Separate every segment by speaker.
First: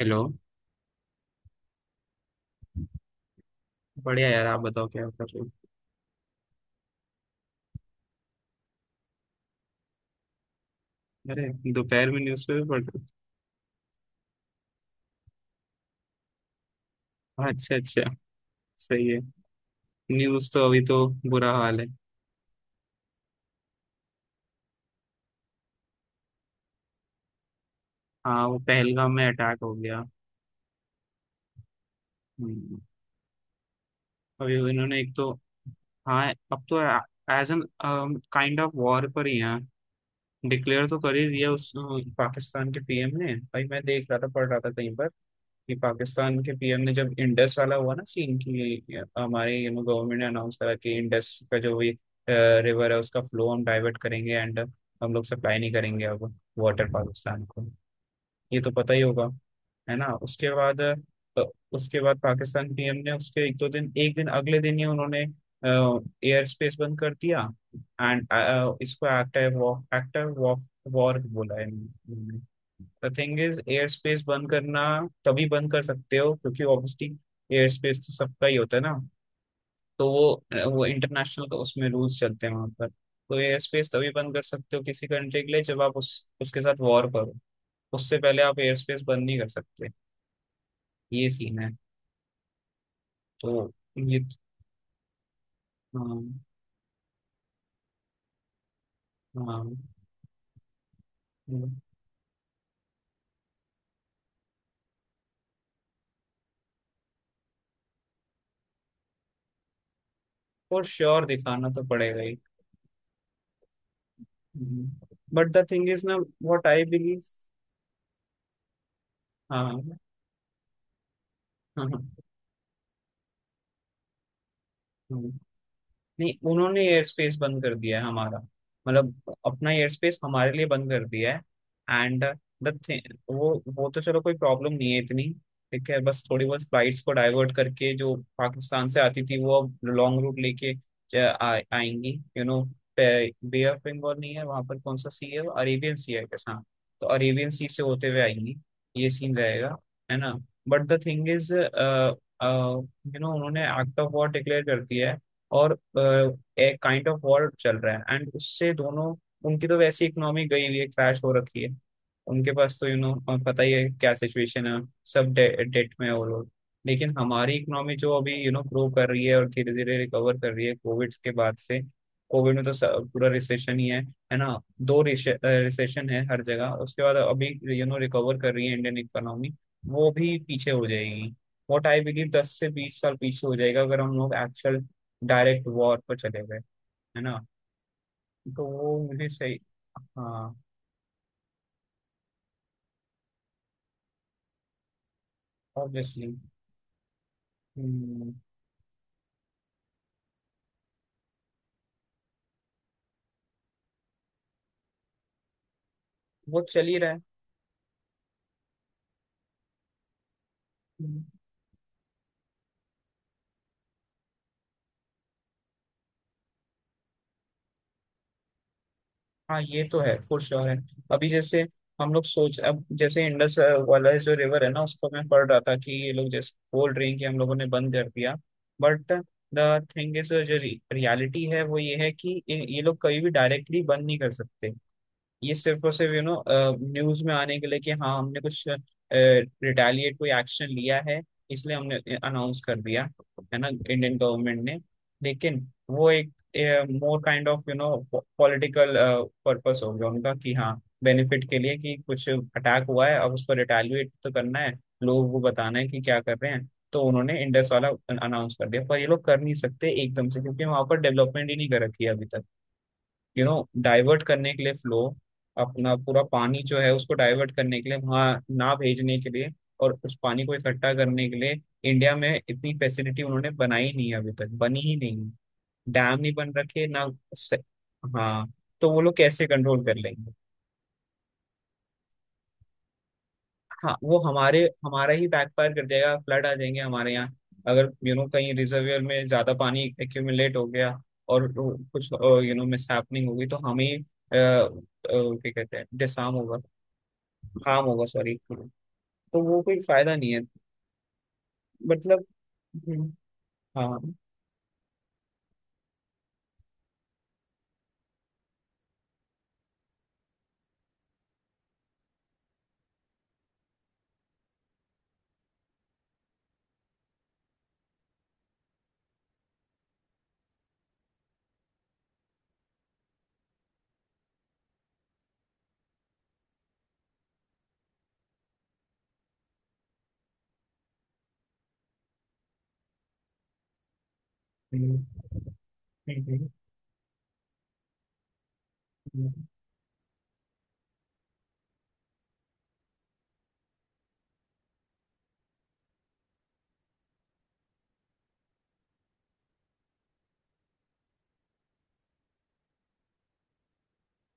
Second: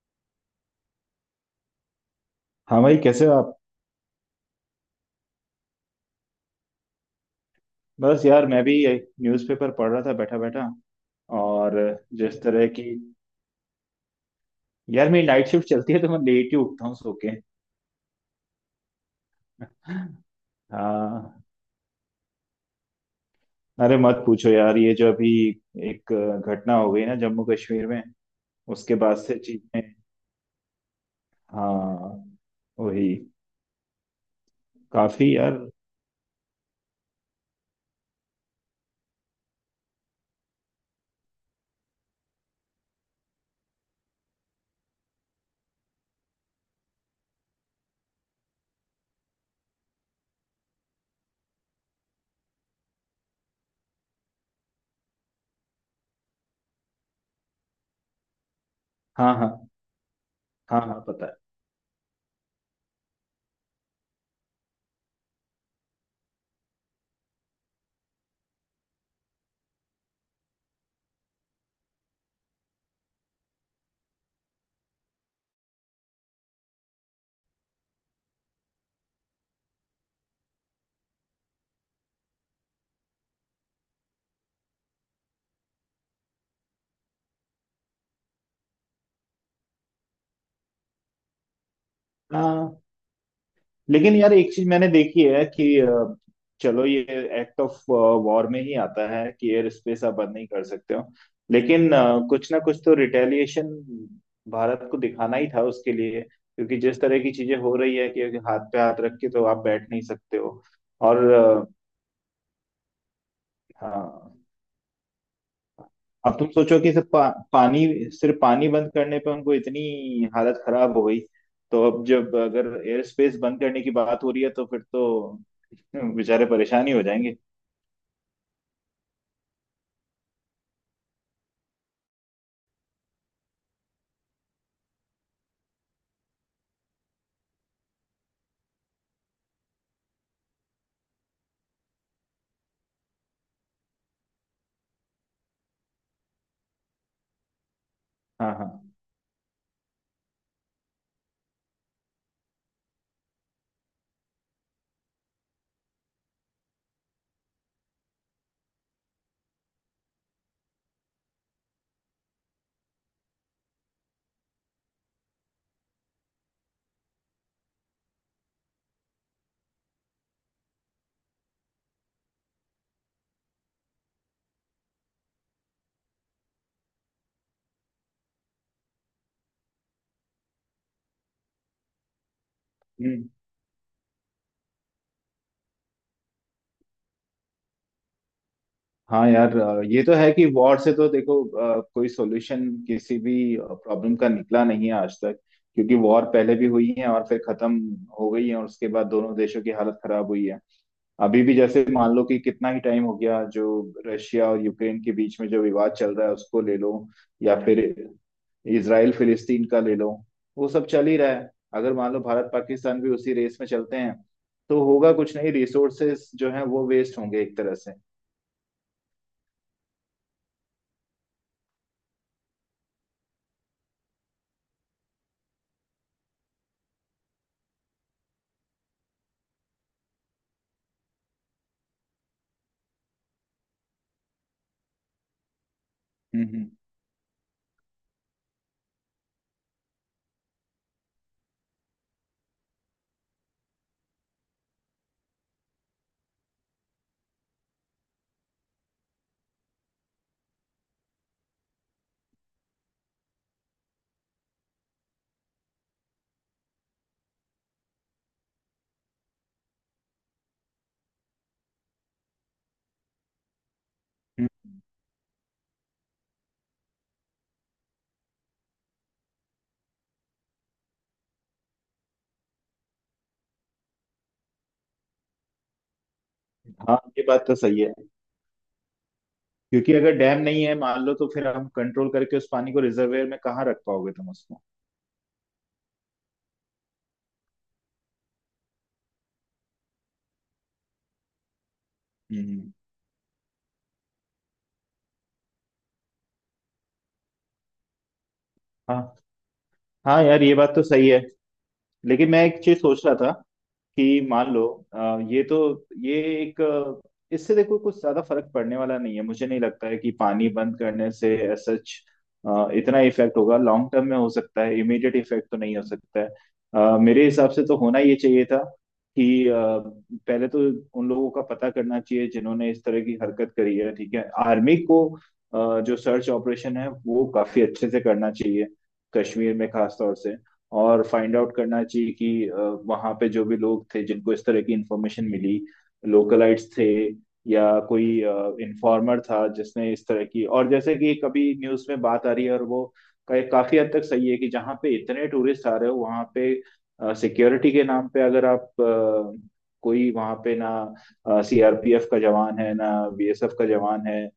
Speaker 1: Hello.
Speaker 2: हाँ भाई, कैसे हो आप?
Speaker 1: बढ़िया यार, आप बताओ क्या कर रहे हो?
Speaker 2: बस यार, मैं भी न्यूज़पेपर पढ़ रहा था बैठा बैठा।
Speaker 1: अरे।
Speaker 2: और
Speaker 1: दोपहर में
Speaker 2: जिस
Speaker 1: न्यूज़पेपर
Speaker 2: तरह
Speaker 1: पढ़
Speaker 2: की।
Speaker 1: रहे हो?
Speaker 2: यार, मेरी नाइट शिफ्ट चलती है तो मैं लेट ही उठता हूँ सो के।
Speaker 1: हाँ, अच्छा अच्छा। सही है। न्यूज़ तो अभी तो
Speaker 2: हाँ।
Speaker 1: बुरा हाल है।
Speaker 2: अरे मत पूछो यार, ये जो अभी एक घटना हो गई ना जम्मू कश्मीर में।
Speaker 1: हाँ, वो
Speaker 2: उसके
Speaker 1: पहलगाम
Speaker 2: बाद
Speaker 1: में
Speaker 2: से
Speaker 1: अटैक हो
Speaker 2: चीजें।
Speaker 1: गया।
Speaker 2: हाँ।
Speaker 1: हम्म,
Speaker 2: वही।
Speaker 1: अभी वो इन्होंने एक तो,
Speaker 2: काफी यार।
Speaker 1: हाँ, अब तो as an kind of war पर ही है। डिक्लेयर तो कर ही दिया उस पाकिस्तान के पीएम ने। भाई मैं देख रहा था, पढ़ रहा था कहीं पर कि पाकिस्तान के पीएम ने, जब इंडस वाला हुआ ना सीन, कि हमारे ये गवर्नमेंट ने अनाउंस करा कि इंडस का जो भी रिवर है उसका फ्लो हम डाइवर्ट करेंगे एंड हम लोग सप्लाई नहीं करेंगे अब वाटर पाकिस्तान को। ये तो पता ही होगा,
Speaker 2: हाँ, हाँ।
Speaker 1: है ना? उसके
Speaker 2: हाँ,
Speaker 1: बाद
Speaker 2: हाँ, पता है।
Speaker 1: उसके बाद पाकिस्तान पीएम ने उसके एक दो दिन, एक दिन अगले दिन ही उन्होंने एयर स्पेस बंद कर दिया एंड इसको active war, active war, war बोला है इन्होंने। The thing is air space बंद करना तभी बंद कर सकते हो क्योंकि ऑब्वियसली एयर स्पेस तो सबका ही होता है ना। तो वो इंटरनेशनल का, उसमें रूल्स चलते हैं वहां पर। तो एयर स्पेस तभी बंद कर सकते हो किसी कंट्री के लिए जब आप उस उसके साथ वॉर करो। उससे पहले आप एयर स्पेस बंद नहीं कर सकते। ये सीन है।
Speaker 2: हाँ।
Speaker 1: तो,
Speaker 2: लेकिन
Speaker 1: ये
Speaker 2: यार,
Speaker 1: तो,
Speaker 2: एक चीज मैंने देखी है कि
Speaker 1: हाँ
Speaker 2: चलो, ये एक्ट ऑफ वॉर में ही आता है कि
Speaker 1: हाँ,
Speaker 2: एयर स्पेस आप बंद नहीं कर सकते हो। लेकिन कुछ ना कुछ तो रिटेलिएशन भारत को दिखाना ही था उसके लिए, क्योंकि जिस तरह की चीजें हो रही है कि हाथ पे हाथ रख के तो आप बैठ नहीं सकते हो।
Speaker 1: फॉर श्योर
Speaker 2: और
Speaker 1: दिखाना तो पड़ेगा ही।
Speaker 2: हाँ।
Speaker 1: बट द थिंग इज ना,
Speaker 2: अब तुम
Speaker 1: व्हाट
Speaker 2: सोचो
Speaker 1: आई
Speaker 2: कि सिर्फ
Speaker 1: बिलीव।
Speaker 2: पानी, सिर्फ पानी बंद करने पे उनको इतनी
Speaker 1: हाँ
Speaker 2: हालत खराब हो गई। तो अब
Speaker 1: हाँ
Speaker 2: जब अगर एयर स्पेस बंद करने की बात हो रही है तो फिर तो
Speaker 1: हाँ, नहीं
Speaker 2: बेचारे
Speaker 1: उन्होंने
Speaker 2: परेशान ही हो
Speaker 1: एयर स्पेस
Speaker 2: जाएंगे।
Speaker 1: बंद कर दिया है हमारा, मतलब, अपना एयर स्पेस हमारे लिए बंद कर दिया है एंड द थिंग, वो तो चलो कोई प्रॉब्लम नहीं है इतनी। ठीक है, बस थोड़ी बहुत फ्लाइट्स को डाइवर्ट करके जो पाकिस्तान से आती थी वो अब लॉन्ग रूट लेके ज- आएंगी। You know, bay of Bengal नहीं है वहां पर, कौन सा सी है? अरेबियन सी है कैसा? तो अरेबियन सी से होते हुए आएंगी।
Speaker 2: हाँ, हाँ।
Speaker 1: ये सीन रहेगा, है ना? But the thing is, you know, उन्होंने एक्ट ऑफ वॉर डिक्लेयर कर दिया है और अ, एक काइंड ऑफ वॉर चल रहा है एंड उससे दोनों, उनकी तो वैसी इकोनॉमी गई हुई है, क्रैश हो रखी है। उनके पास तो, यू नो, पता ही है क्या सिचुएशन है। सब डेट में है वो लोग। लेकिन हमारी इकोनॉमी जो अभी यू नो ग्रो कर रही है और धीरे धीरे रिकवर कर रही है कोविड के बाद से। कोविड में तो पूरा रिसेशन ही है ना। दो रिसेशन है हर जगह, उसके बाद अभी यू नो रिकवर कर रही है इंडियन इकोनॉमी। वो भी पीछे हो जाएगी। वॉट आई बिलीव 10 से 20 साल
Speaker 2: हम्म।
Speaker 1: पीछे हो जाएगा अगर हम लोग एक्चुअल डायरेक्ट वॉर पर चले गए, है ना। तो वो मुझे
Speaker 2: हाँ यार,
Speaker 1: सही,
Speaker 2: ये तो है कि
Speaker 1: हाँ
Speaker 2: वॉर से तो देखो, कोई सॉल्यूशन किसी भी प्रॉब्लम का निकला नहीं है आज तक। क्योंकि वॉर
Speaker 1: ऑब्वियसली।
Speaker 2: पहले भी हुई है और फिर खत्म हो गई है, और उसके बाद दोनों देशों की हालत खराब हुई है। अभी भी जैसे मान लो कि कितना ही टाइम हो गया, जो रशिया और यूक्रेन के बीच में जो विवाद चल रहा है
Speaker 1: वो
Speaker 2: उसको ले
Speaker 1: चल
Speaker 2: लो।
Speaker 1: ही रहा है।
Speaker 2: या फिर इसराइल फिलिस्तीन का ले लो। वो सब चल ही
Speaker 1: हम्म,
Speaker 2: रहा है। अगर मान लो भारत पाकिस्तान भी उसी रेस में चलते हैं तो होगा कुछ नहीं, रिसोर्सेस जो है वो वेस्ट होंगे एक तरह से।
Speaker 1: हाँ, ये तो है, फॉर श्योर है। अभी जैसे हम लोग सोच, अब जैसे इंडस वाला जो रिवर है ना, उसको मैं पढ़ रहा था कि ये लोग जैसे कोल्ड ड्रिंक हम लोगों ने बंद कर दिया। बट द थिंग इज, जो रियलिटी है वो ये है कि ये लोग कभी भी डायरेक्टली बंद नहीं कर सकते। ये सिर्फ और सिर्फ यू नो
Speaker 2: हम्म, हम्म,
Speaker 1: न्यूज में आने के लिए कि हाँ, हमने कुछ रिटेलिएट, कोई एक्शन लिया है, इसलिए हमने अनाउंस कर दिया, है ना, इंडियन गवर्नमेंट ने। लेकिन वो एक more kind of, you know, political purpose हो गया उनका कि हाँ, बेनिफिट के लिए कि कुछ अटैक हुआ है, अब उसको रिटेलिएट तो करना है, लोगों को बताना है कि क्या कर रहे हैं, तो उन्होंने इंडस वाला अनाउंस कर दिया, पर ये लोग कर नहीं सकते एकदम से क्योंकि वहां पर डेवलपमेंट ही नहीं कर रखी है अभी तक, यू नो, डाइवर्ट करने के
Speaker 2: हम्म।
Speaker 1: लिए फ्लो, अपना पूरा पानी जो है उसको डाइवर्ट करने के लिए, वहां ना भेजने के लिए और उस पानी को इकट्ठा करने के लिए इंडिया में इतनी फैसिलिटी उन्होंने बनाई नहीं है अभी तक, बनी ही नहीं। डैम नहीं बन रखे
Speaker 2: हाँ,
Speaker 1: ना।
Speaker 2: ये बात तो
Speaker 1: से-
Speaker 2: सही है।
Speaker 1: हाँ, तो वो लोग कैसे कंट्रोल
Speaker 2: क्योंकि
Speaker 1: कर
Speaker 2: अगर
Speaker 1: लेंगे।
Speaker 2: डैम नहीं है मान लो, तो फिर हम कंट्रोल करके उस पानी को रिजर्वेयर में कहाँ रख
Speaker 1: हाँ,
Speaker 2: पाओगे
Speaker 1: वो
Speaker 2: तुम
Speaker 1: हमारे
Speaker 2: उसको?
Speaker 1: हमारा ही बैकफायर कर जाएगा, फ्लड आ जाएंगे हमारे यहाँ अगर यू नो कहीं रिजर्वियर में ज्यादा पानी एक्यूमुलेट हो गया और वो कुछ यू नो
Speaker 2: हम्म।
Speaker 1: मिस होगी, तो हमें क्या कहते हैं, डिसार्म होगा, हार्म होगा, सॉरी। तो
Speaker 2: हाँ
Speaker 1: वो कोई फायदा
Speaker 2: हाँ
Speaker 1: नहीं है,
Speaker 2: यार, ये बात तो सही है।
Speaker 1: मतलब।
Speaker 2: लेकिन मैं एक चीज सोच
Speaker 1: हम्म,
Speaker 2: रहा था
Speaker 1: हाँ,
Speaker 2: कि मान लो, ये तो, ये एक, इससे देखो कुछ ज्यादा फर्क पड़ने वाला नहीं है, मुझे नहीं लगता है कि पानी बंद करने से सच इतना इफेक्ट होगा। लॉन्ग टर्म में हो सकता है, इमीडिएट इफेक्ट तो नहीं हो सकता है। मेरे हिसाब से तो होना ये चाहिए था कि पहले तो उन लोगों का पता करना चाहिए जिन्होंने इस तरह की हरकत करी है। ठीक है, आर्मी को जो सर्च ऑपरेशन है वो काफी अच्छे से करना चाहिए, कश्मीर में खास तौर से। और फाइंड आउट करना चाहिए कि वहाँ पे जो भी लोग थे जिनको इस तरह की इंफॉर्मेशन मिली,
Speaker 1: हम्म, हम्म,
Speaker 2: लोकलाइट्स थे या कोई इन्फॉर्मर
Speaker 1: हम्म।
Speaker 2: था जिसने इस तरह की। और जैसे कि कभी न्यूज़ में बात आ रही है और वो काफी हद तक सही है कि जहाँ पे इतने टूरिस्ट आ रहे हो वहाँ पे सिक्योरिटी के नाम पे अगर आप कोई वहाँ पे ना सीआरपीएफ का जवान है ना बीएसएफ का जवान है।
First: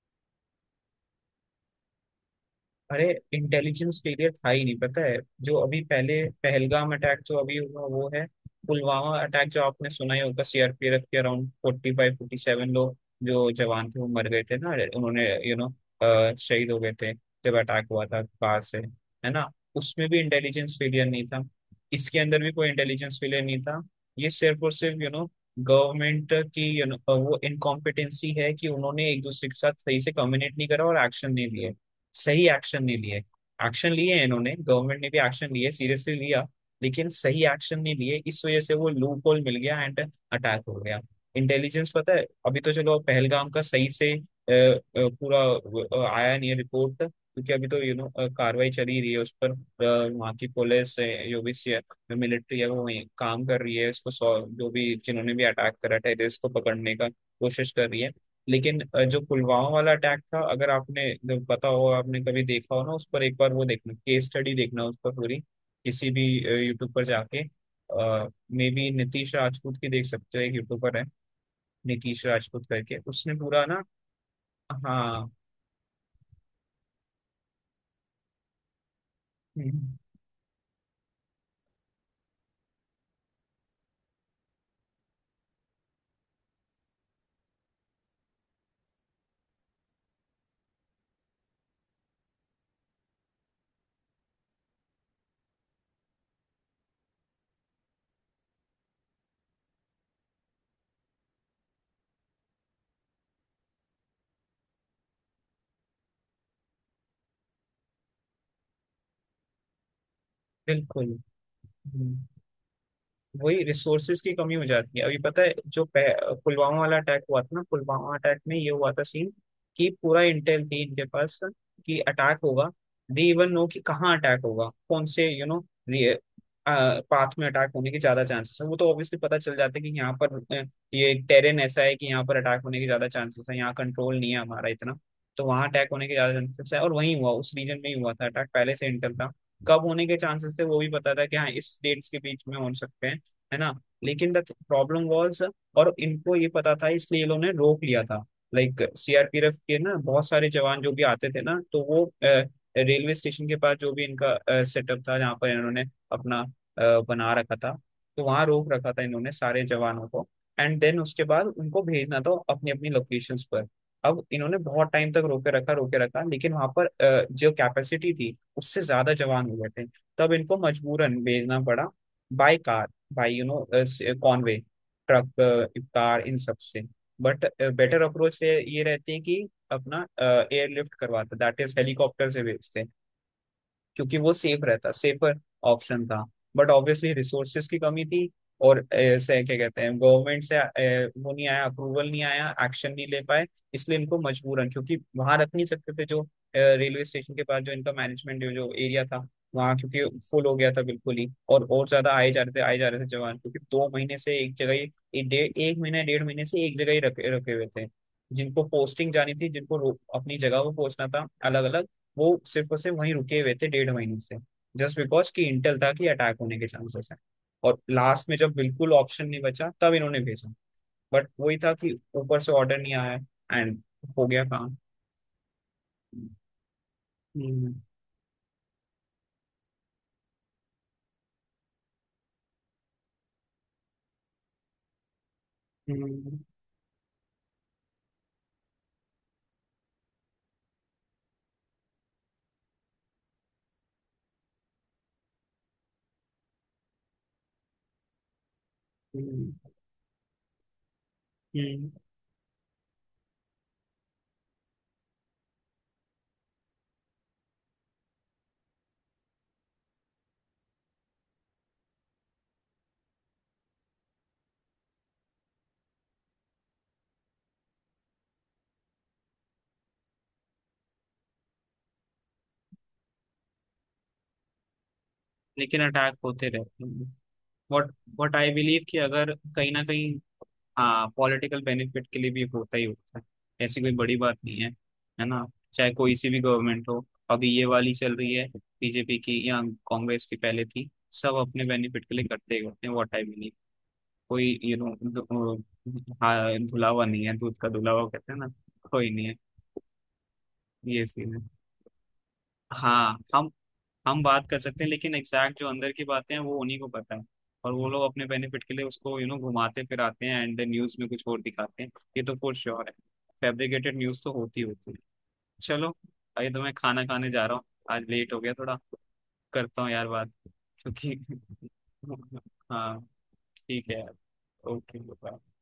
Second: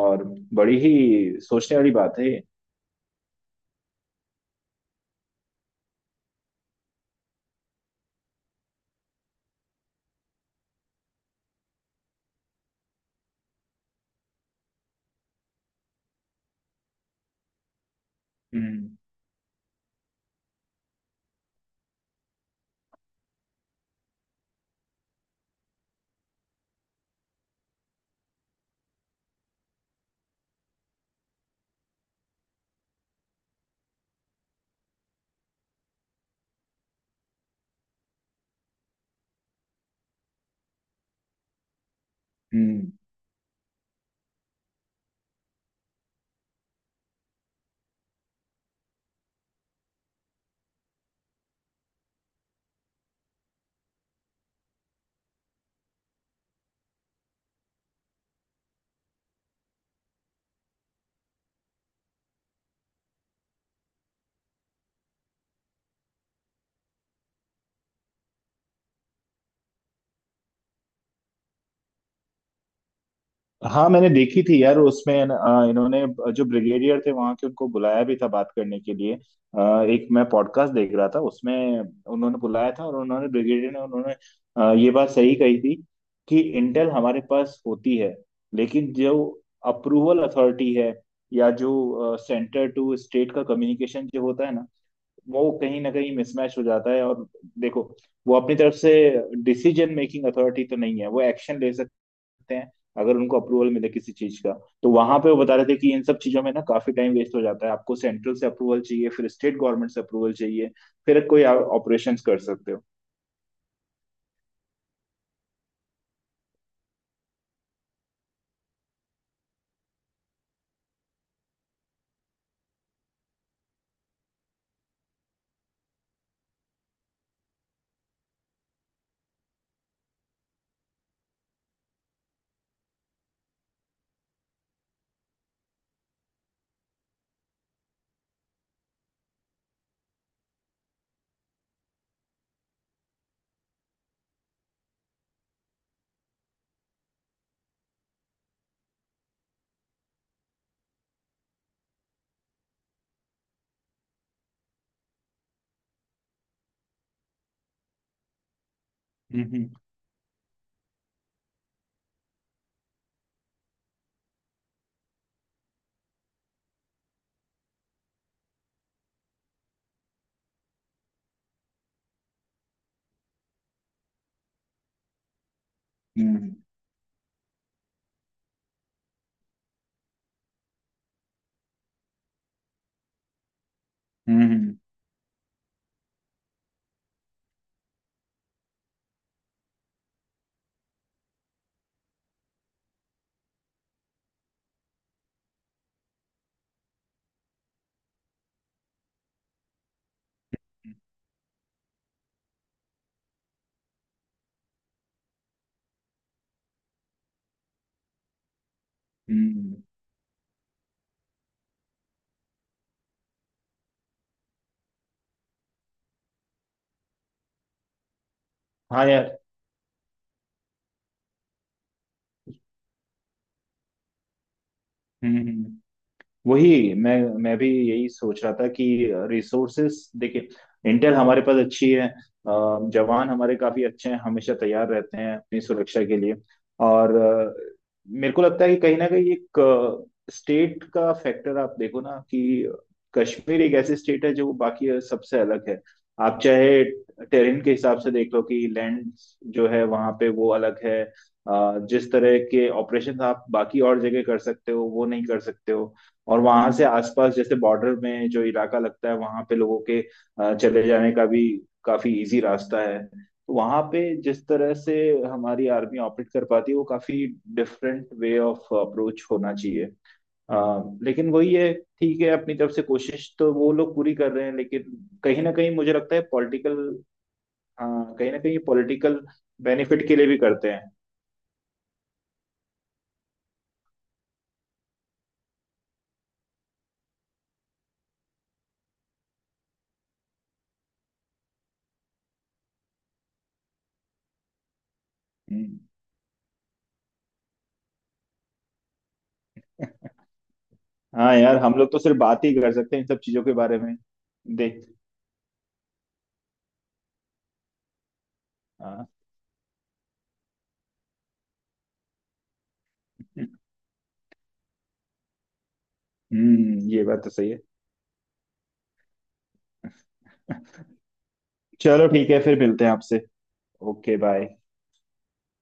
Speaker 2: और बड़ी ही सोचने वाली बात है ये।
Speaker 1: अरे इंटेलिजेंस फेलियर था ही नहीं, पता है। जो अभी पहले पहलगाम अटैक जो अभी हुआ वो है, पुलवामा अटैक जो आपने सुना ही होगा, सीआरपीएफ के अराउंड 45-47 लोग जो जवान थे वो मर गए थे ना। उन्होंने, यू नो, शहीद हो गए थे जब अटैक हुआ था कार से,
Speaker 2: हम्म,
Speaker 1: है ना। उसमें भी इंटेलिजेंस फेलियर नहीं था, इसके अंदर भी कोई इंटेलिजेंस फेलियर नहीं था। ये सिर्फ और सिर्फ, यू नो, गवर्नमेंट की, यू नो, वो इनकॉम्पिटेंसी है कि उन्होंने एक दूसरे के साथ सही से कम्युनिकेट नहीं करा और एक्शन नहीं लिए, सही एक्शन नहीं लिए। एक्शन लिए हैं इन्होंने, गवर्नमेंट ने भी एक्शन लिए, सीरियसली लिया। लेकिन सही एक्शन नहीं लिए, इस वजह से वो लूप होल मिल गया एंड अटैक हो गया। इंटेलिजेंस, पता है, अभी तो
Speaker 2: हम्म।
Speaker 1: चलो पहलगाम का सही से पूरा आया नहीं है रिपोर्ट, क्योंकि अभी तो यू नो कार्रवाई चली रही है उस पर, वहाँ की पुलिस है, जो भी मिलिट्री है वो वहीं काम कर रही है, इसको जो भी, जिन्होंने भी अटैक करा टेररिस्ट को पकड़ने का कोशिश कर रही है। लेकिन जो पुलवामा वाला अटैक था, अगर आपने, जब पता हो, आपने कभी देखा हो ना उस पर, एक बार वो देखना, केस स्टडी देखना, उस पर पूरी किसी भी यूट्यूब पर जाके, मे बी नीतीश राजपूत की देख सकते हो, एक यूट्यूबर है नीतीश राजपूत करके, उसने पूरा ना।
Speaker 2: हाँ, मैंने देखी थी यार। उसमें
Speaker 1: हाँ,
Speaker 2: इन्होंने जो ब्रिगेडियर थे वहां के उनको बुलाया भी था बात करने के लिए,
Speaker 1: हम्म,
Speaker 2: एक मैं पॉडकास्ट देख रहा था उसमें, उन्होंने बुलाया था। और उन्होंने ब्रिगेडियर ने उन्होंने ये बात सही कही थी कि इंटेल हमारे पास होती है, लेकिन जो अप्रूवल अथॉरिटी है या जो सेंटर टू स्टेट का कम्युनिकेशन जो होता है ना, वो कहीं ना कहीं मिसमैच हो जाता है। और देखो, वो अपनी तरफ से डिसीजन मेकिंग अथॉरिटी तो नहीं है, वो एक्शन ले सकती सकते हैं अगर उनको अप्रूवल मिले किसी चीज का। तो वहां पे वो बता रहे थे कि इन सब चीजों में ना काफी टाइम वेस्ट हो जाता है, आपको सेंट्रल से अप्रूवल चाहिए फिर स्टेट गवर्नमेंट से अप्रूवल चाहिए
Speaker 1: बिल्कुल।
Speaker 2: फिर कोई ऑपरेशन कर सकते हो।
Speaker 1: वही रिसोर्सेज की कमी हो जाती है, अभी पता है जो पुलवामा वाला अटैक हुआ था ना, पुलवामा अटैक में ये हुआ था सीन कि पूरा इंटेल थी इनके पास कि अटैक होगा। दे इवन नो कि कहाँ अटैक होगा, कौन से, यू नो, पाथ में अटैक होने के ज्यादा चांसेस है, वो तो ऑब्वियसली पता चल जाता है कि यहाँ पर ये टेरेन ऐसा है कि यहाँ पर अटैक होने के ज्यादा चांसेस है, यहाँ कंट्रोल नहीं है हमारा इतना। तो वहाँ अटैक होने के ज्यादा चांसेस है, और वहीं हुआ, उस रीजन में ही हुआ था अटैक, पहले से इंटेल था कब होने के चांसेस थे, वो भी पता था कि हाँ इस डेट्स के बीच में हो सकते हैं, है ना। लेकिन द प्रॉब्लम वाज, और इनको ये पता था इसलिए ये लोगों ने रोक लिया था, लाइक सीआरपीएफ के ना बहुत सारे जवान जो भी आते थे ना, तो वो रेलवे स्टेशन के पास, जो भी इनका सेटअप था, जहाँ पर इन्होंने अपना बना रखा था, तो वहां रोक रखा था इन्होंने सारे
Speaker 2: हम्म,
Speaker 1: जवानों को। एंड देन उसके बाद उनको भेजना था अपनी अपनी लोकेशंस पर। अब इन्होंने बहुत टाइम तक रोके रखा, रोके रखा, लेकिन वहां पर जो कैपेसिटी थी उससे ज्यादा जवान हो गए थे। तब इनको मजबूरन भेजना पड़ा, by car, by you know Conway, truck, इफ्तार, इन
Speaker 2: हम्म,
Speaker 1: सब से। बट बेटर अप्रोच ये रहती है कि अपना एयरलिफ्ट करवाते, दैट इज हेलीकॉप्टर से भेजते, क्योंकि वो
Speaker 2: हम्म,
Speaker 1: सेफ
Speaker 2: हम्म,
Speaker 1: रहता, सेफर ऑप्शन था। बट ऑब्वियसली रिसोर्सेज की कमी थी, और ऐसे क्या कहते हैं, गवर्नमेंट से वो नहीं आया, अप्रूवल नहीं आया, एक्शन नहीं ले पाए। इसलिए इनको मजबूरन, क्योंकि वहां रख नहीं सकते थे, जो रेलवे स्टेशन के पास जो इनका मैनेजमेंट, जो एरिया था वहाँ, क्योंकि फुल हो गया था बिल्कुल ही, और ज्यादा आए जा रहे थे, आए जा रहे थे जवान, क्योंकि 2 महीने से एक जगह ही, एक डेढ़, एक महीना, डेढ़ महीने से एक जगह ही रखे रखे हुए थे, जिनको पोस्टिंग जानी थी,
Speaker 2: हम्म,
Speaker 1: जिनको
Speaker 2: हम्म।
Speaker 1: अपनी जगह पर पहुंचना था, अलग अलग। वो सिर्फ और सिर्फ वहीं रुके हुए थे डेढ़ महीने से, जस्ट बिकॉज कि इंटेल था कि अटैक होने के चांसेस हैं। और लास्ट में जब बिल्कुल
Speaker 2: हाँ
Speaker 1: ऑप्शन
Speaker 2: यार।
Speaker 1: नहीं बचा तब इन्होंने भेजा। बट वही था कि ऊपर से ऑर्डर नहीं आया एंड हो गया काम।
Speaker 2: हम्म, हम्म। वही, मैं भी
Speaker 1: हम्म,
Speaker 2: यही सोच रहा था कि रिसोर्सेस देखिए, इंटेल हमारे पास अच्छी है, जवान हमारे काफी अच्छे हैं, हमेशा तैयार रहते हैं अपनी सुरक्षा के लिए।
Speaker 1: हम्म,
Speaker 2: और मेरे को लगता है कि कहीं ना कहीं एक स्टेट का फैक्टर। आप देखो ना कि कश्मीर एक ऐसी स्टेट है जो बाकी सबसे अलग है। आप चाहे टेरेन के हिसाब से देख लो कि लैंड
Speaker 1: हम्म,
Speaker 2: जो है वहां पे वो अलग है,
Speaker 1: हम्म।
Speaker 2: जिस तरह के ऑपरेशन आप बाकी और जगह कर सकते हो वो नहीं कर सकते हो। और वहां से आसपास जैसे बॉर्डर में जो इलाका लगता है वहां पे लोगों के चले जाने का भी काफी इजी रास्ता है, तो वहां पे जिस तरह से हमारी आर्मी ऑपरेट कर पाती है, वो काफी डिफरेंट वे ऑफ अप्रोच होना चाहिए। अ, लेकिन वही है, ठीक है, अपनी तरफ से कोशिश तो वो लोग पूरी कर रहे हैं, लेकिन कहीं ना कहीं
Speaker 1: लेकिन
Speaker 2: मुझे लगता
Speaker 1: अटैक
Speaker 2: है
Speaker 1: होते
Speaker 2: पॉलिटिकल।
Speaker 1: रहते हैं। वट
Speaker 2: हाँ, कहीं
Speaker 1: वट
Speaker 2: ना
Speaker 1: आई
Speaker 2: कहीं
Speaker 1: बिलीव कि
Speaker 2: पॉलिटिकल
Speaker 1: अगर कहीं ना
Speaker 2: बेनिफिट
Speaker 1: कहीं,
Speaker 2: के लिए भी करते हैं।
Speaker 1: हाँ, पॉलिटिकल बेनिफिट के लिए भी होता ही होता है। ऐसी कोई बड़ी बात नहीं है, है ना। चाहे कोई सी भी गवर्नमेंट हो, अभी ये वाली चल रही है बीजेपी की, या कांग्रेस की पहले थी, सब अपने बेनिफिट के लिए करते ही होते हैं। वो टाइम नहीं, कोई यू नो,
Speaker 2: हम्म।
Speaker 1: हाँ, धुलावा नहीं है, दूध का धुलावा कहते हैं ना, कोई नहीं है। ये सीन
Speaker 2: हाँ
Speaker 1: है।
Speaker 2: यार, हम लोग तो सिर्फ बात ही कर सकते हैं इन
Speaker 1: हाँ,
Speaker 2: सब चीजों
Speaker 1: हम
Speaker 2: के बारे में।
Speaker 1: हम बात कर
Speaker 2: देख।
Speaker 1: सकते हैं, लेकिन एग्जैक्ट जो अंदर की बातें हैं वो उन्हीं को पता है, और वो लोग अपने बेनिफिट के लिए
Speaker 2: हाँ।
Speaker 1: उसको, यू नो, घुमाते फिराते हैं एंड न्यूज में कुछ और दिखाते हैं। ये तो फॉर श्योर है, फैब्रिकेटेड न्यूज तो होती होती है। चलो, अभी तो मैं
Speaker 2: हम्म, ये
Speaker 1: खाना
Speaker 2: बात तो
Speaker 1: खाने जा
Speaker 2: सही
Speaker 1: रहा
Speaker 2: है।
Speaker 1: हूँ, आज लेट हो गया थोड़ा, करता हूँ यार बात, क्योंकि
Speaker 2: चलो, ठीक है, फिर मिलते हैं
Speaker 1: हाँ,
Speaker 2: आपसे।
Speaker 1: ठीक है
Speaker 2: ओके बाय।
Speaker 1: यार। Okay bye.